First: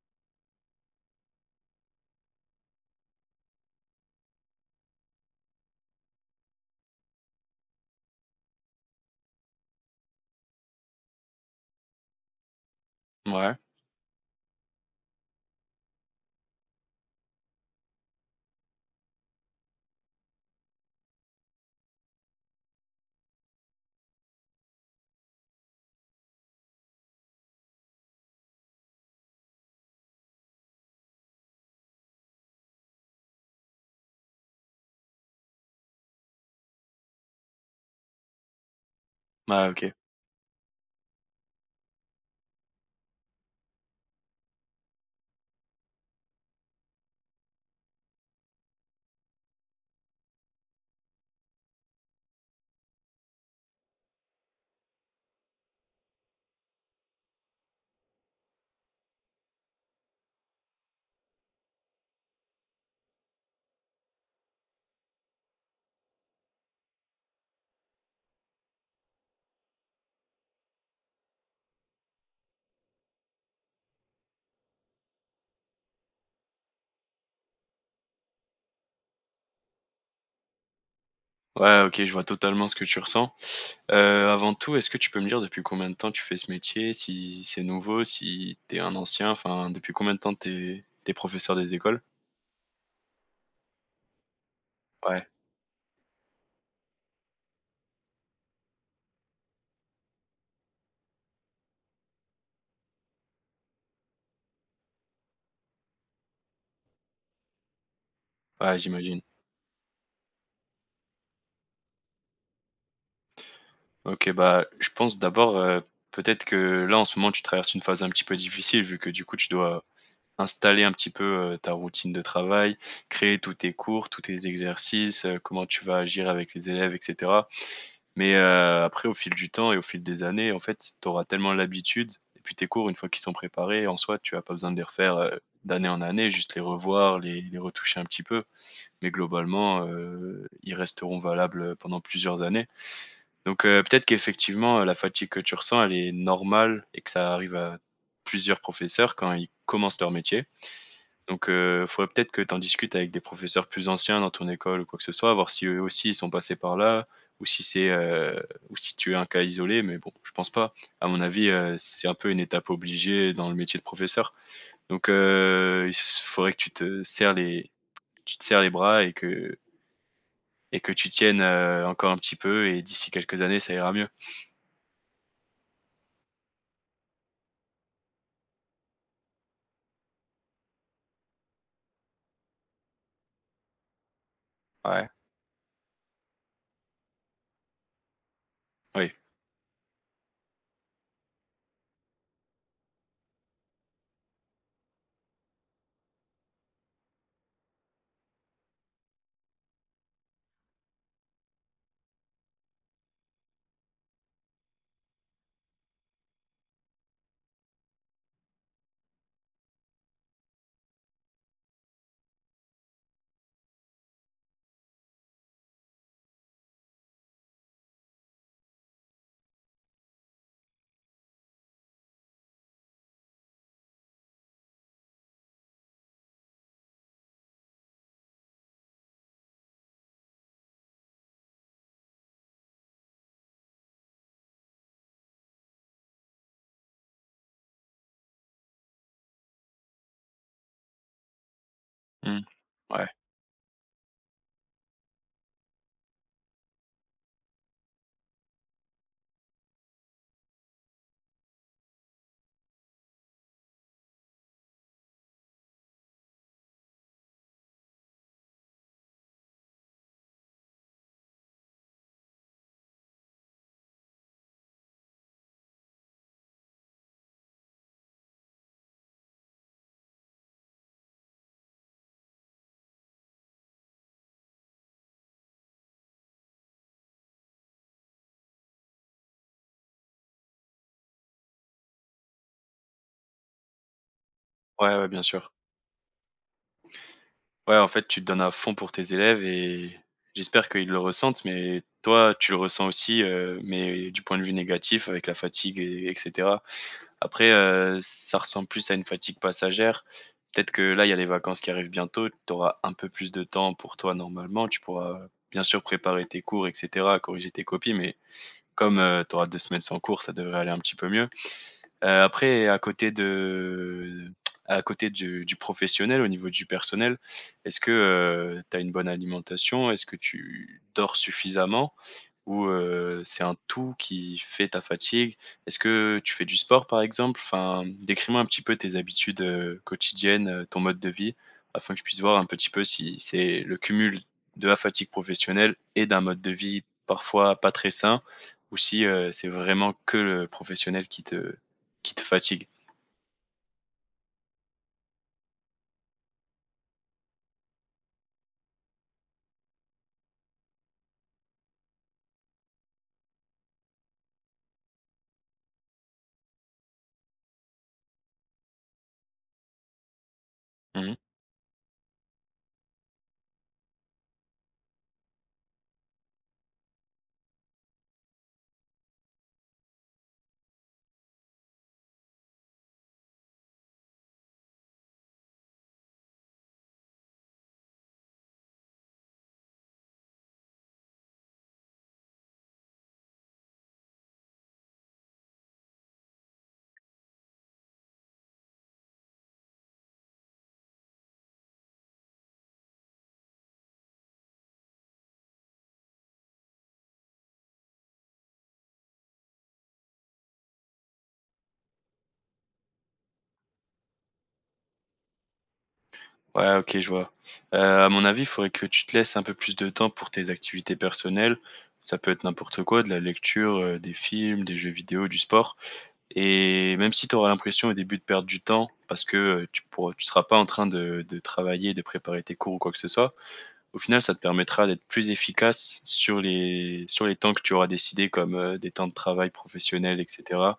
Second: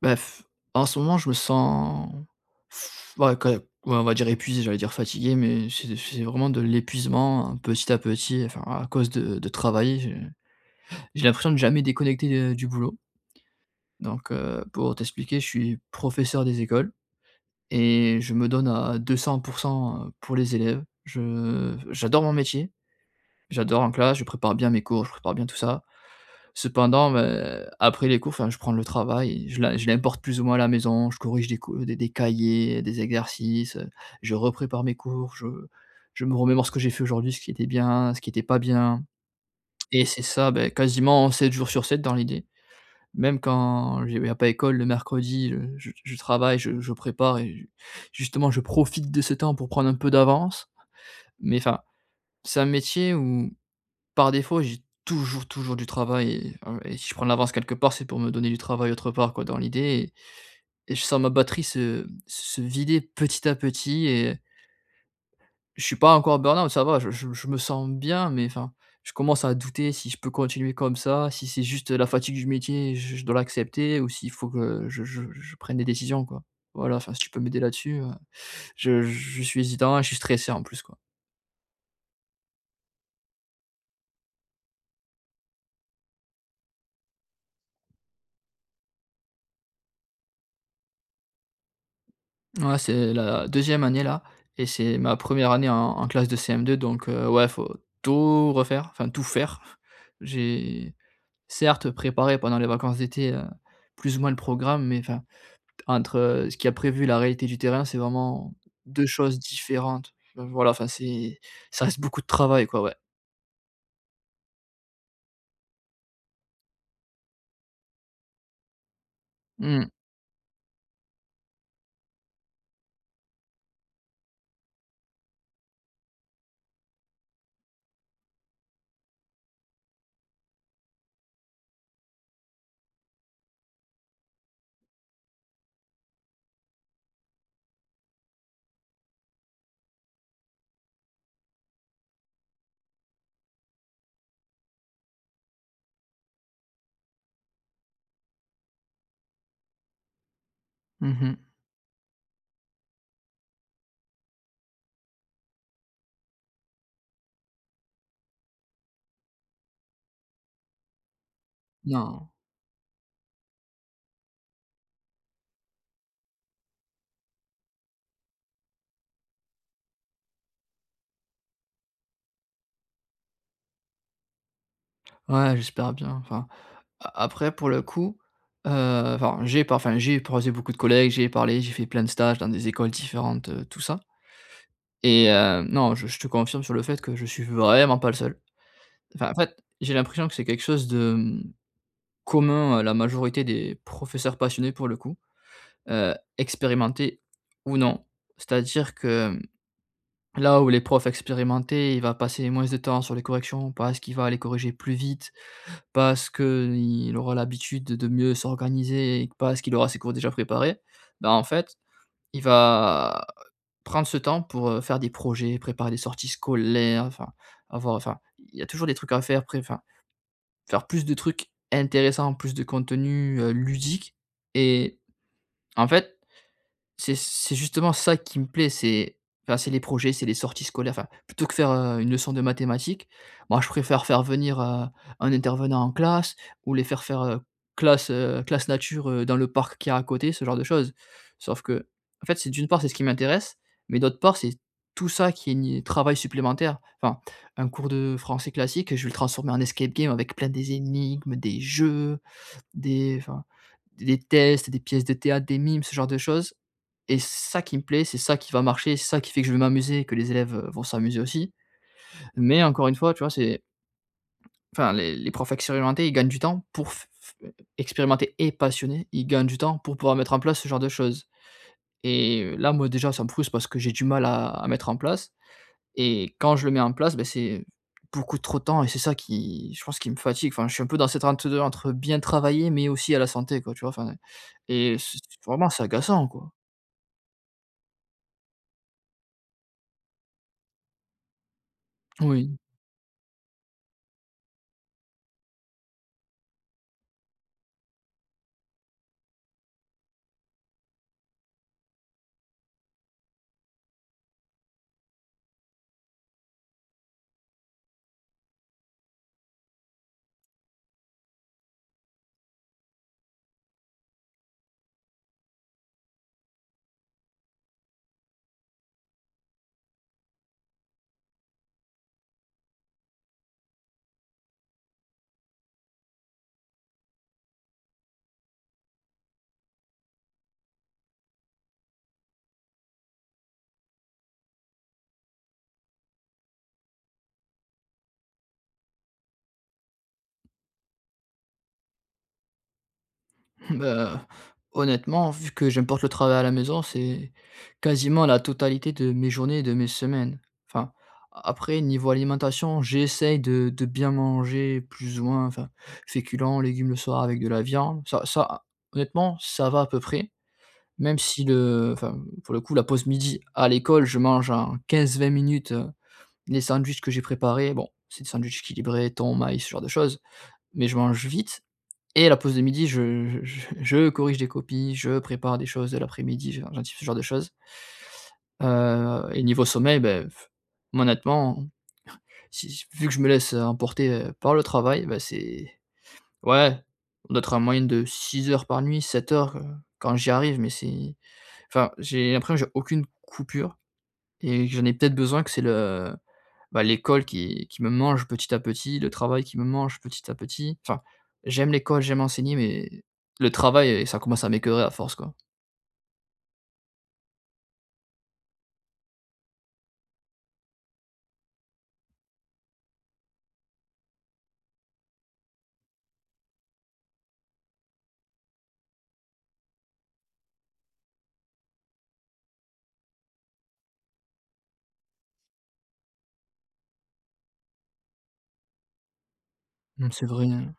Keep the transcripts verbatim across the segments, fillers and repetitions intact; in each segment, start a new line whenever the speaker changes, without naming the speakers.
Bah, f en ce moment, je me sens f ouais, quand ouais, on va dire épuisé. J'allais dire fatigué, mais c'est c'est vraiment de l'épuisement, hein, petit à petit, enfin, à cause de de travailler, j'ai j'ai l'impression de jamais déconnecter, heu, du boulot.
Ouais.
Donc, heu, pour t'expliquer, je suis professeur des écoles, et je me donne à deux cents pour cent euh, pour les élèves. Je j'adore mon métier, j'adore en classe, je prépare bien mes cours, je prépare bien tout ça. Cependant, heu, après les cours, enfin, je prends le travail, je l'im je l'importe plus ou moins à la maison. Je corrige des co des des cahiers, des exercices, heu, je reprépare mes cours, je je me remémore ce que j'ai fait aujourd'hui, ce qui était bien, ce qui était pas bien,
Ah OK.
et c'est ça, beh, quasiment sept jours sur sept dans l'idée. Même quand il n'y a pas école le mercredi, heu, je je travaille, je je prépare et ju justement je profite de ce temps pour prendre un peu d'avance. Mais enfin, c'est un métier où par défaut, j'ai toujours, toujours du travail, et heu, et si je prends de l'avance quelque part, c'est pour me donner du travail autre part quoi dans l'idée, et et je sens ma batterie se se vider petit à petit, et je suis pas encore burn-out, ça va, je je je me sens bien, mais enfin, je commence à douter si je peux continuer comme ça, si c'est juste la fatigue du métier, je je dois l'accepter, ou s'il faut que je je je prenne des décisions quoi. Voilà, enfin si tu peux m'aider là-dessus, heu, je je suis hésitant et je suis stressé en plus quoi.
Ouais, OK, je vois totalement ce que tu ressens. Heu, avant tout, est-ce que tu peux me dire depuis combien de temps tu fais ce métier? Si c'est nouveau, si t'es un ancien, enfin depuis combien de temps t'es es professeur des écoles?
Ouais, c'est la deuxième année là, et c'est ma
Ouais,
première année en en classe de C M deux, donc heu, ouais, faut tout refaire, enfin tout faire. J'ai certes préparé pendant les vacances d'été, heu, plus ou moins le programme, mais enfin, entre, heu, ce qu'il y a prévu et la réalité du terrain, c'est vraiment
ouais,
deux
j'imagine.
choses différentes. Euh, Voilà, enfin c'est ça reste beaucoup de travail quoi, ouais.
OK, bah, je pense d'abord, heu, peut-être que là, en ce moment, tu traverses une phase un petit peu difficile vu que, du coup, tu dois
Mmh.
installer un petit peu, heu, ta routine de travail, créer tous tes cours, tous tes exercices, heu, comment tu vas agir avec les élèves et cetera. Mais heu, après au fil du temps et au fil des années, en fait, tu auras tellement l'habitude et puis tes cours une fois qu'ils sont préparés, en soi, tu as pas besoin de les refaire, heu, d'année en année, juste les revoir, les les retoucher un petit peu. Mais globalement, heu, ils resteront valables, pendant plusieurs années. Donc heu, peut-être qu'effectivement, heu, la fatigue que tu ressens, elle est normale et que ça arrive à plusieurs professeurs quand ils commencent leur métier.
Mmh.
Donc il faudrait peut-être que tu en discutes avec des professeurs plus anciens dans ton école ou quoi que ce soit, voir si eux aussi ils sont passés par là ou si c'est, heu, ou si tu es un cas isolé, mais bon, je pense pas. À mon avis, heu, c'est un peu
Non.
une étape obligée dans le métier de professeur. Donc heu, il s faudrait que tu te serres les tu te serres les bras et que et que tu tiennes, heu, encore un petit peu et d'ici quelques années, ça ira mieux.
Ouais, j'espère bien, enfin A après pour le coup, heu, enfin j'ai par enfin j'ai croisé beaucoup de collègues, j'ai parlé, j'ai fait plein de stages dans des écoles différentes, heu, tout ça,
Ouais,
et heu, non, je je te confirme sur le fait que je suis vraiment pas le seul.
oui.
Enfin, en fait, j'ai l'impression que c'est quelque chose de, mmh, commun à la majorité des professeurs passionnés pour le coup, heu, expérimentés ou non. C'est-à-dire que, mmh, là où les profs expérimentés, il va passer moins de temps sur les corrections parce qu'il va les corriger plus vite, parce qu'il aura l'habitude de mieux s'organiser, et que parce qu'il aura ses cours déjà préparés, bah, en fait, il va prendre ce temps pour, heu, faire des projets, préparer des sorties scolaires, enfin, avoir enfin, il y a toujours des trucs à faire, pré enfin, faire plus de trucs intéressants, plus de contenu, heu, ludique, et en fait, c'est c'est justement ça qui me plaît, c'est enfin, c'est les projets, c'est les sorties scolaires, enfin, plutôt que faire, heu, une leçon de mathématiques, moi je préfère faire venir, heu, un intervenant en classe, ou les faire faire, heu, classe, heu, classe nature, heu, dans le parc qui est à côté, ce genre de choses. Sauf que en fait,
Mmh.
c'est d'une part, c'est ce qui
Ouais.
m'intéresse, mais d'autre part, c'est tout ça qui est un travail supplémentaire. Enfin, un cours de français classique, je vais le transformer en escape game avec plein des énigmes, des jeux, des enfin des tests, des pièces de théâtre, des mimes, ce genre de choses, et c'est ça qui me plaît, c'est ça qui va marcher, c'est ça qui fait que je vais m'amuser et que les élèves, heu, vont s'amuser aussi. Mais encore une fois, tu vois, c'est enfin les les profs expérimentés, ils gagnent du temps pour f f expérimentés et passionnés, ils gagnent du temps pour pouvoir mettre en place ce genre de choses, et là, moi, déjà, ça me frustre parce que j'ai du mal à à mettre en place, et quand je le mets en place, ben c'est beaucoup trop de temps, et c'est ça qui je pense qui me fatigue. Enfin, je suis un peu dans cette entre deux entre bien travailler, mais aussi à la santé quoi, tu vois? Enfin
Ouais,
et
ouais,
c'est
bien sûr.
vraiment c'est agaçant quoi.
Ouais, en fait, tu te donnes à fond pour tes élèves et j'espère qu'ils le ressentent, mais toi, tu
Oui,
le ressens aussi, heu, mais du point de vue négatif avec la fatigue et et. Après, heu, ça ressemble plus à une fatigue passagère. Peut-être que là, il y a les vacances qui arrivent bientôt, tu auras un peu plus de temps pour toi normalement. Tu pourras bien sûr préparer tes cours et cetera, corriger tes copies, mais comme, heu, tu auras deux semaines sans cours, ça devrait aller un petit peu mieux. Heu, après à côté de à côté du du professionnel, au niveau du personnel, est-ce que, heu, tu as une bonne alimentation? Est-ce que tu dors suffisamment? Ou, heu, c'est un tout qui fait ta fatigue? Est-ce que tu fais du sport, par exemple? Enfin, décris-moi un petit peu tes habitudes, heu, quotidiennes, heu, ton mode de vie, afin que je puisse voir un petit peu si c'est le cumul de la fatigue professionnelle et d'un mode de vie parfois pas très sain, ou si, heu, c'est vraiment que le professionnel qui te qui te fatigue?
bah, honnêtement, vu que j'importe le travail à la maison, c'est quasiment la totalité de mes journées et de mes semaines. Enfin, après niveau alimentation, j'essaye de de bien manger plus ou moins, enfin, féculents, légumes le soir avec de la viande. Ça ça, honnêtement, ça va à peu près.
Mmh.
Même si le enfin, pour le coup, la pause midi à l'école, je mange en quinze-vingt minutes, heu, les sandwichs que j'ai préparés. Bon, c'est des sandwichs équilibrés, thon, maïs, ce genre de choses, mais je mange vite, et à la pause de midi, je je je je corrige des copies, je prépare des choses de l'après-midi, je j'anticipe ce genre de choses. Heu et niveau sommeil, beh, honnêtement, si vu que je me laisse euh, emporter, heu, par le travail, ben c'est ouais, on doit être en moyenne de six heures par nuit, sept heures, heu, quand j'y arrive, mais c'est. Enfin, j'ai l'impression que j'ai aucune coupure, et que j'en ai peut-être besoin, que c'est le bah, l'école qui qui me mange petit à petit, le travail qui me mange petit à petit. Enfin, j'aime l'école, j'aime enseigner, mais le travail, heu, ça commence à m'écœurer à force, quoi.
Ouais, OK, je vois. Heu, à mon avis, il faudrait que tu te laisses un peu plus de temps pour tes activités personnelles. Ça peut être n'importe quoi, de la lecture, heu, des films, des jeux vidéo, du sport et même si tu auras l'impression au début de perdre du temps parce que, heu, tu pourras tu seras pas en train de de travailler, de préparer tes cours ou quoi que ce soit, au final, ça te permettra d'être plus efficace sur les sur les temps que tu auras décidé, comme, heu, des temps de travail
Mmh,
professionnel et
c'est vrai, hein.
cetera.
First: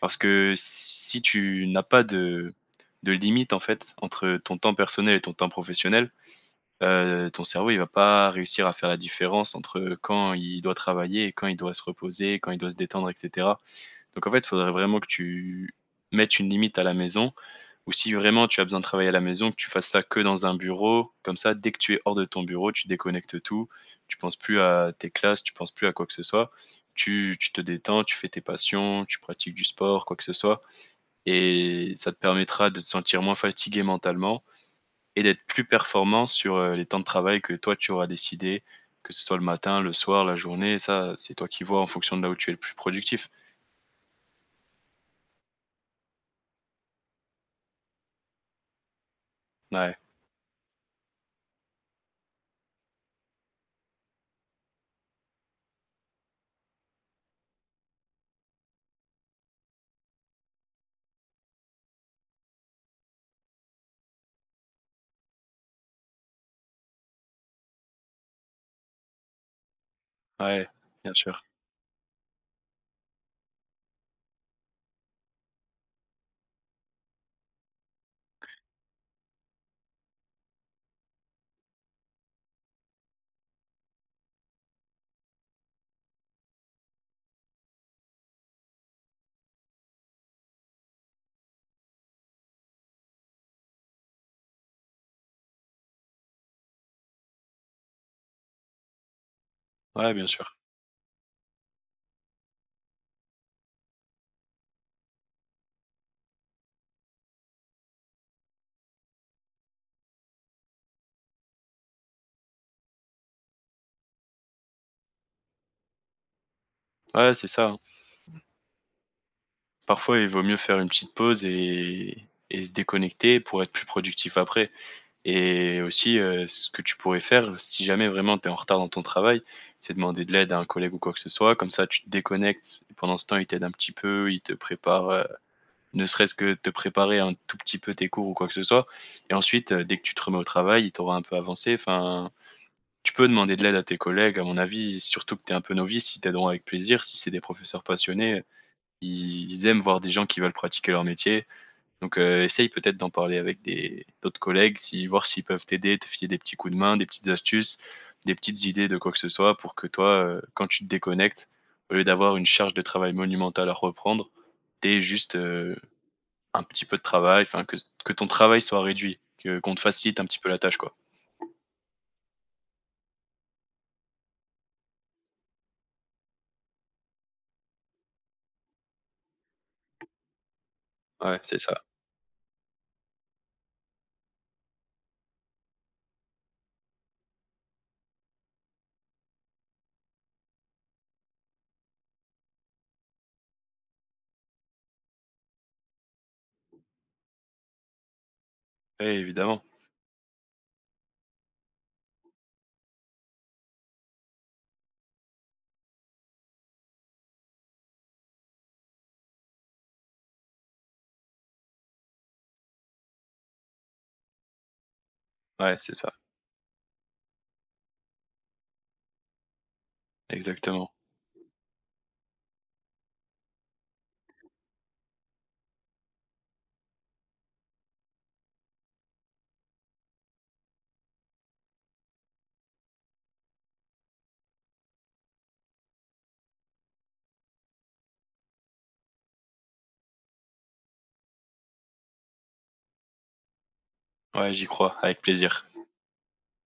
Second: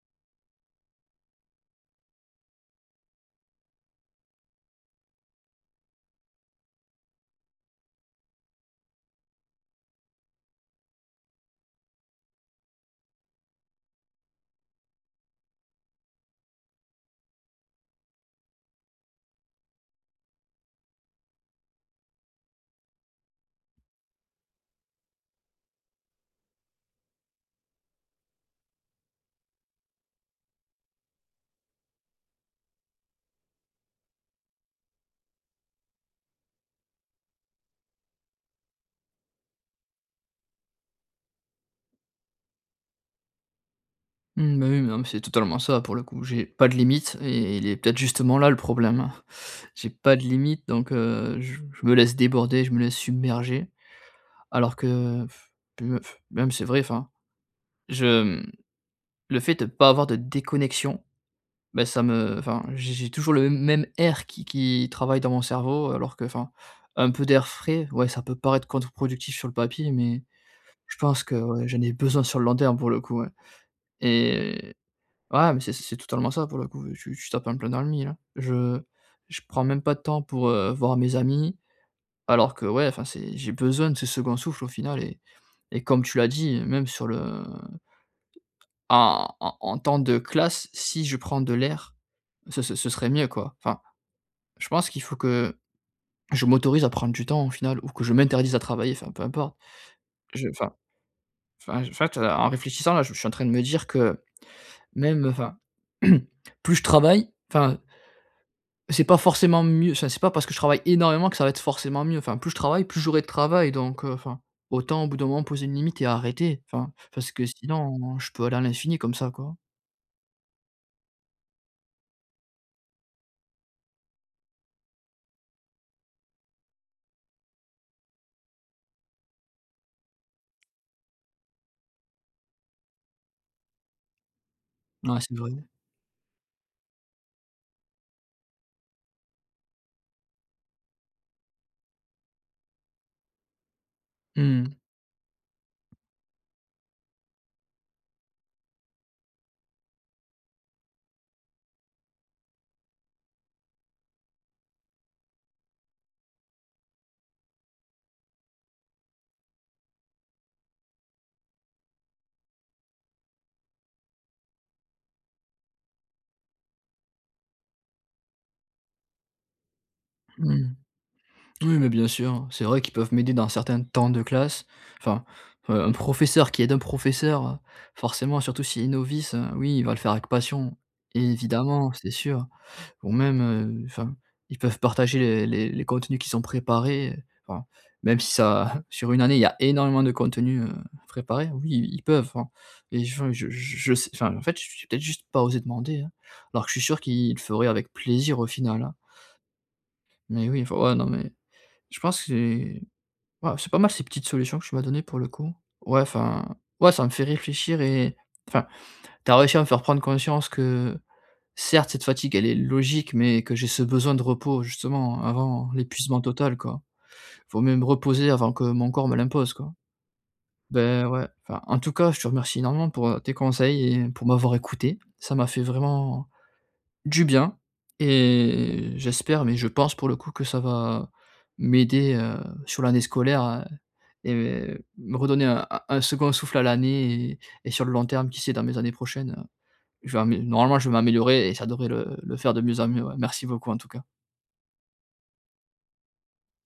Parce que si tu n'as pas de de limite, en fait, entre ton temps personnel et ton temps professionnel, heu, ton cerveau, il va pas réussir à faire la différence entre, quand il doit travailler et quand il doit se reposer, quand il doit se détendre et cetera. Donc en fait, il faudrait vraiment que tu mettes une limite à la maison ou si vraiment tu as besoin de travailler à la maison, que tu fasses ça que dans un bureau. Comme ça, dès que tu es hors de ton bureau, tu déconnectes tout, tu penses plus à tes classes, tu penses plus à quoi que ce soit. Tu tu te détends, tu fais tes passions, tu pratiques du sport, quoi que ce soit et ça te permettra de te sentir moins fatigué mentalement et d'être plus performant sur, heu, les temps de travail que toi tu auras décidé, que ce soit le matin, le soir, la journée, ça, c'est toi qui vois en fonction de là où tu es le plus productif.
Mmh, bah, oui, mais non, mais c'est totalement ça pour le coup. J'ai pas de limite, et il est peut-être justement là le problème. J'ai
Ouais,
pas de limite, donc heu, je je me laisse déborder, je me laisse submerger, alors que pff, puis, heu, même c'est vrai, enfin, je, mmh, le fait de pas avoir de déconnexion, bah ça me enfin, j'ai j'ai toujours le même air qui qui travaille dans mon cerveau, alors que enfin, un peu d'air frais, ouais, ça peut paraître contre-productif sur le papier, mais
ouais,
je
bien
pense que,
sûr.
ouais, j'en ai besoin sur le long terme pour le coup, ouais, et ouais, mais c'est c'est totalement ça pour le coup, tu tu tapes en plein dans le mille, hein. Je je prends même pas de temps pour, heu, voir mes amis, alors que ouais, enfin, c'est j'ai besoin de ce second souffle au final, et et comme tu l'as dit, même sur le en en en temps de classe, si je prends de l'air, ce ce ce serait mieux quoi. Enfin, je pense qu'il faut que je m'autorise à prendre du temps au final ou que je m'interdise à travailler, enfin, peu importe.
Ouais, bien
Je
sûr.
enfin enfin, en fait, heu, en réfléchissant là, je suis en train de me dire que même, enfin, plus je travaille, enfin, c'est pas forcément mieux, enfin, c'est pas parce que je travaille énormément que ça va être forcément mieux. Enfin, plus je travaille, plus j'aurai de travail, donc heu, enfin, autant au bout d'un moment poser une limite et arrêter. Enfin, parce
Ouais,
que
c'est ça, hein.
sinon je peux aller à l'infini comme ça, quoi.
Parfois, il vaut mieux faire une petite pause et et se déconnecter pour être plus productif après. Et aussi, heu, ce que tu pourrais faire, si jamais vraiment tu es en retard dans ton travail, c'est demander de l'aide à un collègue ou quoi que ce soit. Comme ça, tu te déconnectes et pendant ce temps, il t'aide un petit peu, il te prépare,
Ouais,
heu,
c'est vrai.
ne serait-ce que te préparer un tout petit peu tes cours ou quoi que ce soit et ensuite, heu, dès que tu te remets au travail, il t'aura un peu avancé. Enfin, tu peux demander de l'aide à tes collègues, à mon
Mmh.
avis, surtout que tu es un peu novice, ils t'aideront avec plaisir. Si c'est des professeurs passionnés, ils ils aiment voir des gens qui veulent pratiquer leur métier. Donc, heu, essaye peut-être d'en parler avec des d'autres collègues, si voir s'ils peuvent t'aider, te filer des petits coups de main, des petites astuces, des petites idées de quoi que ce soit pour que toi, heu, quand tu te déconnectes, au lieu d'avoir une charge de travail monumentale à reprendre, tu juste, heu, un petit peu de travail, enfin que que ton travail soit réduit, que qu'on te facilite un petit peu la
Mmh.
tâche, quoi.
Oui, mais bien sûr, c'est vrai qu'ils peuvent m'aider dans certains temps de classe. Enfin, heu, un professeur qui aide un professeur, heu, forcément, surtout s'il est novice, heu, oui, il va le faire avec passion,
Ouais, c'est ça.
évidemment, c'est sûr. Ou même, heu, enfin, ils peuvent partager les les les contenus qui sont préparés, heu, enfin, même si ça sur une année, il y a énormément de contenus, heu, préparés, oui, ils peuvent, hein. Et je enfin, je je je sais enfin, en fait, j'ai peut-être juste pas osé demander, hein, alors que je suis sûr qu'ils le feraient avec plaisir au final, hein.
Ouais, évidemment.
Mais oui, enfin, ouais, non, mais je pense que c'est- Ouais, c'est pas mal ces petites solutions que tu m'as données pour le coup. Ouais, enfin, ouais, ça me fait réfléchir, et enfin, t'as réussi à me faire prendre conscience que certes, cette fatigue, elle est logique, mais que j'ai ce besoin de repos justement avant
Ouais, c'est ça,
l'épuisement total, quoi. Faut même me reposer avant que mon corps me l'impose, quoi.
exactement.
Ben ouais, enfin, en tout cas, je te remercie énormément pour, heu, tes conseils et pour m'avoir écouté. Ça m'a fait vraiment du bien, et j'espère, mais je pense pour le coup que ça va m'aider, heu, sur l'année scolaire, heu et me redonner un un un second souffle à l'année, et et sur le long terme, qui sait, dans mes années prochaines, heu, je vais amé normalement, je vais m'améliorer et ça devrait le le faire de mieux en mieux, ouais. Merci beaucoup en tout cas.
Ouais, j'y crois, avec plaisir.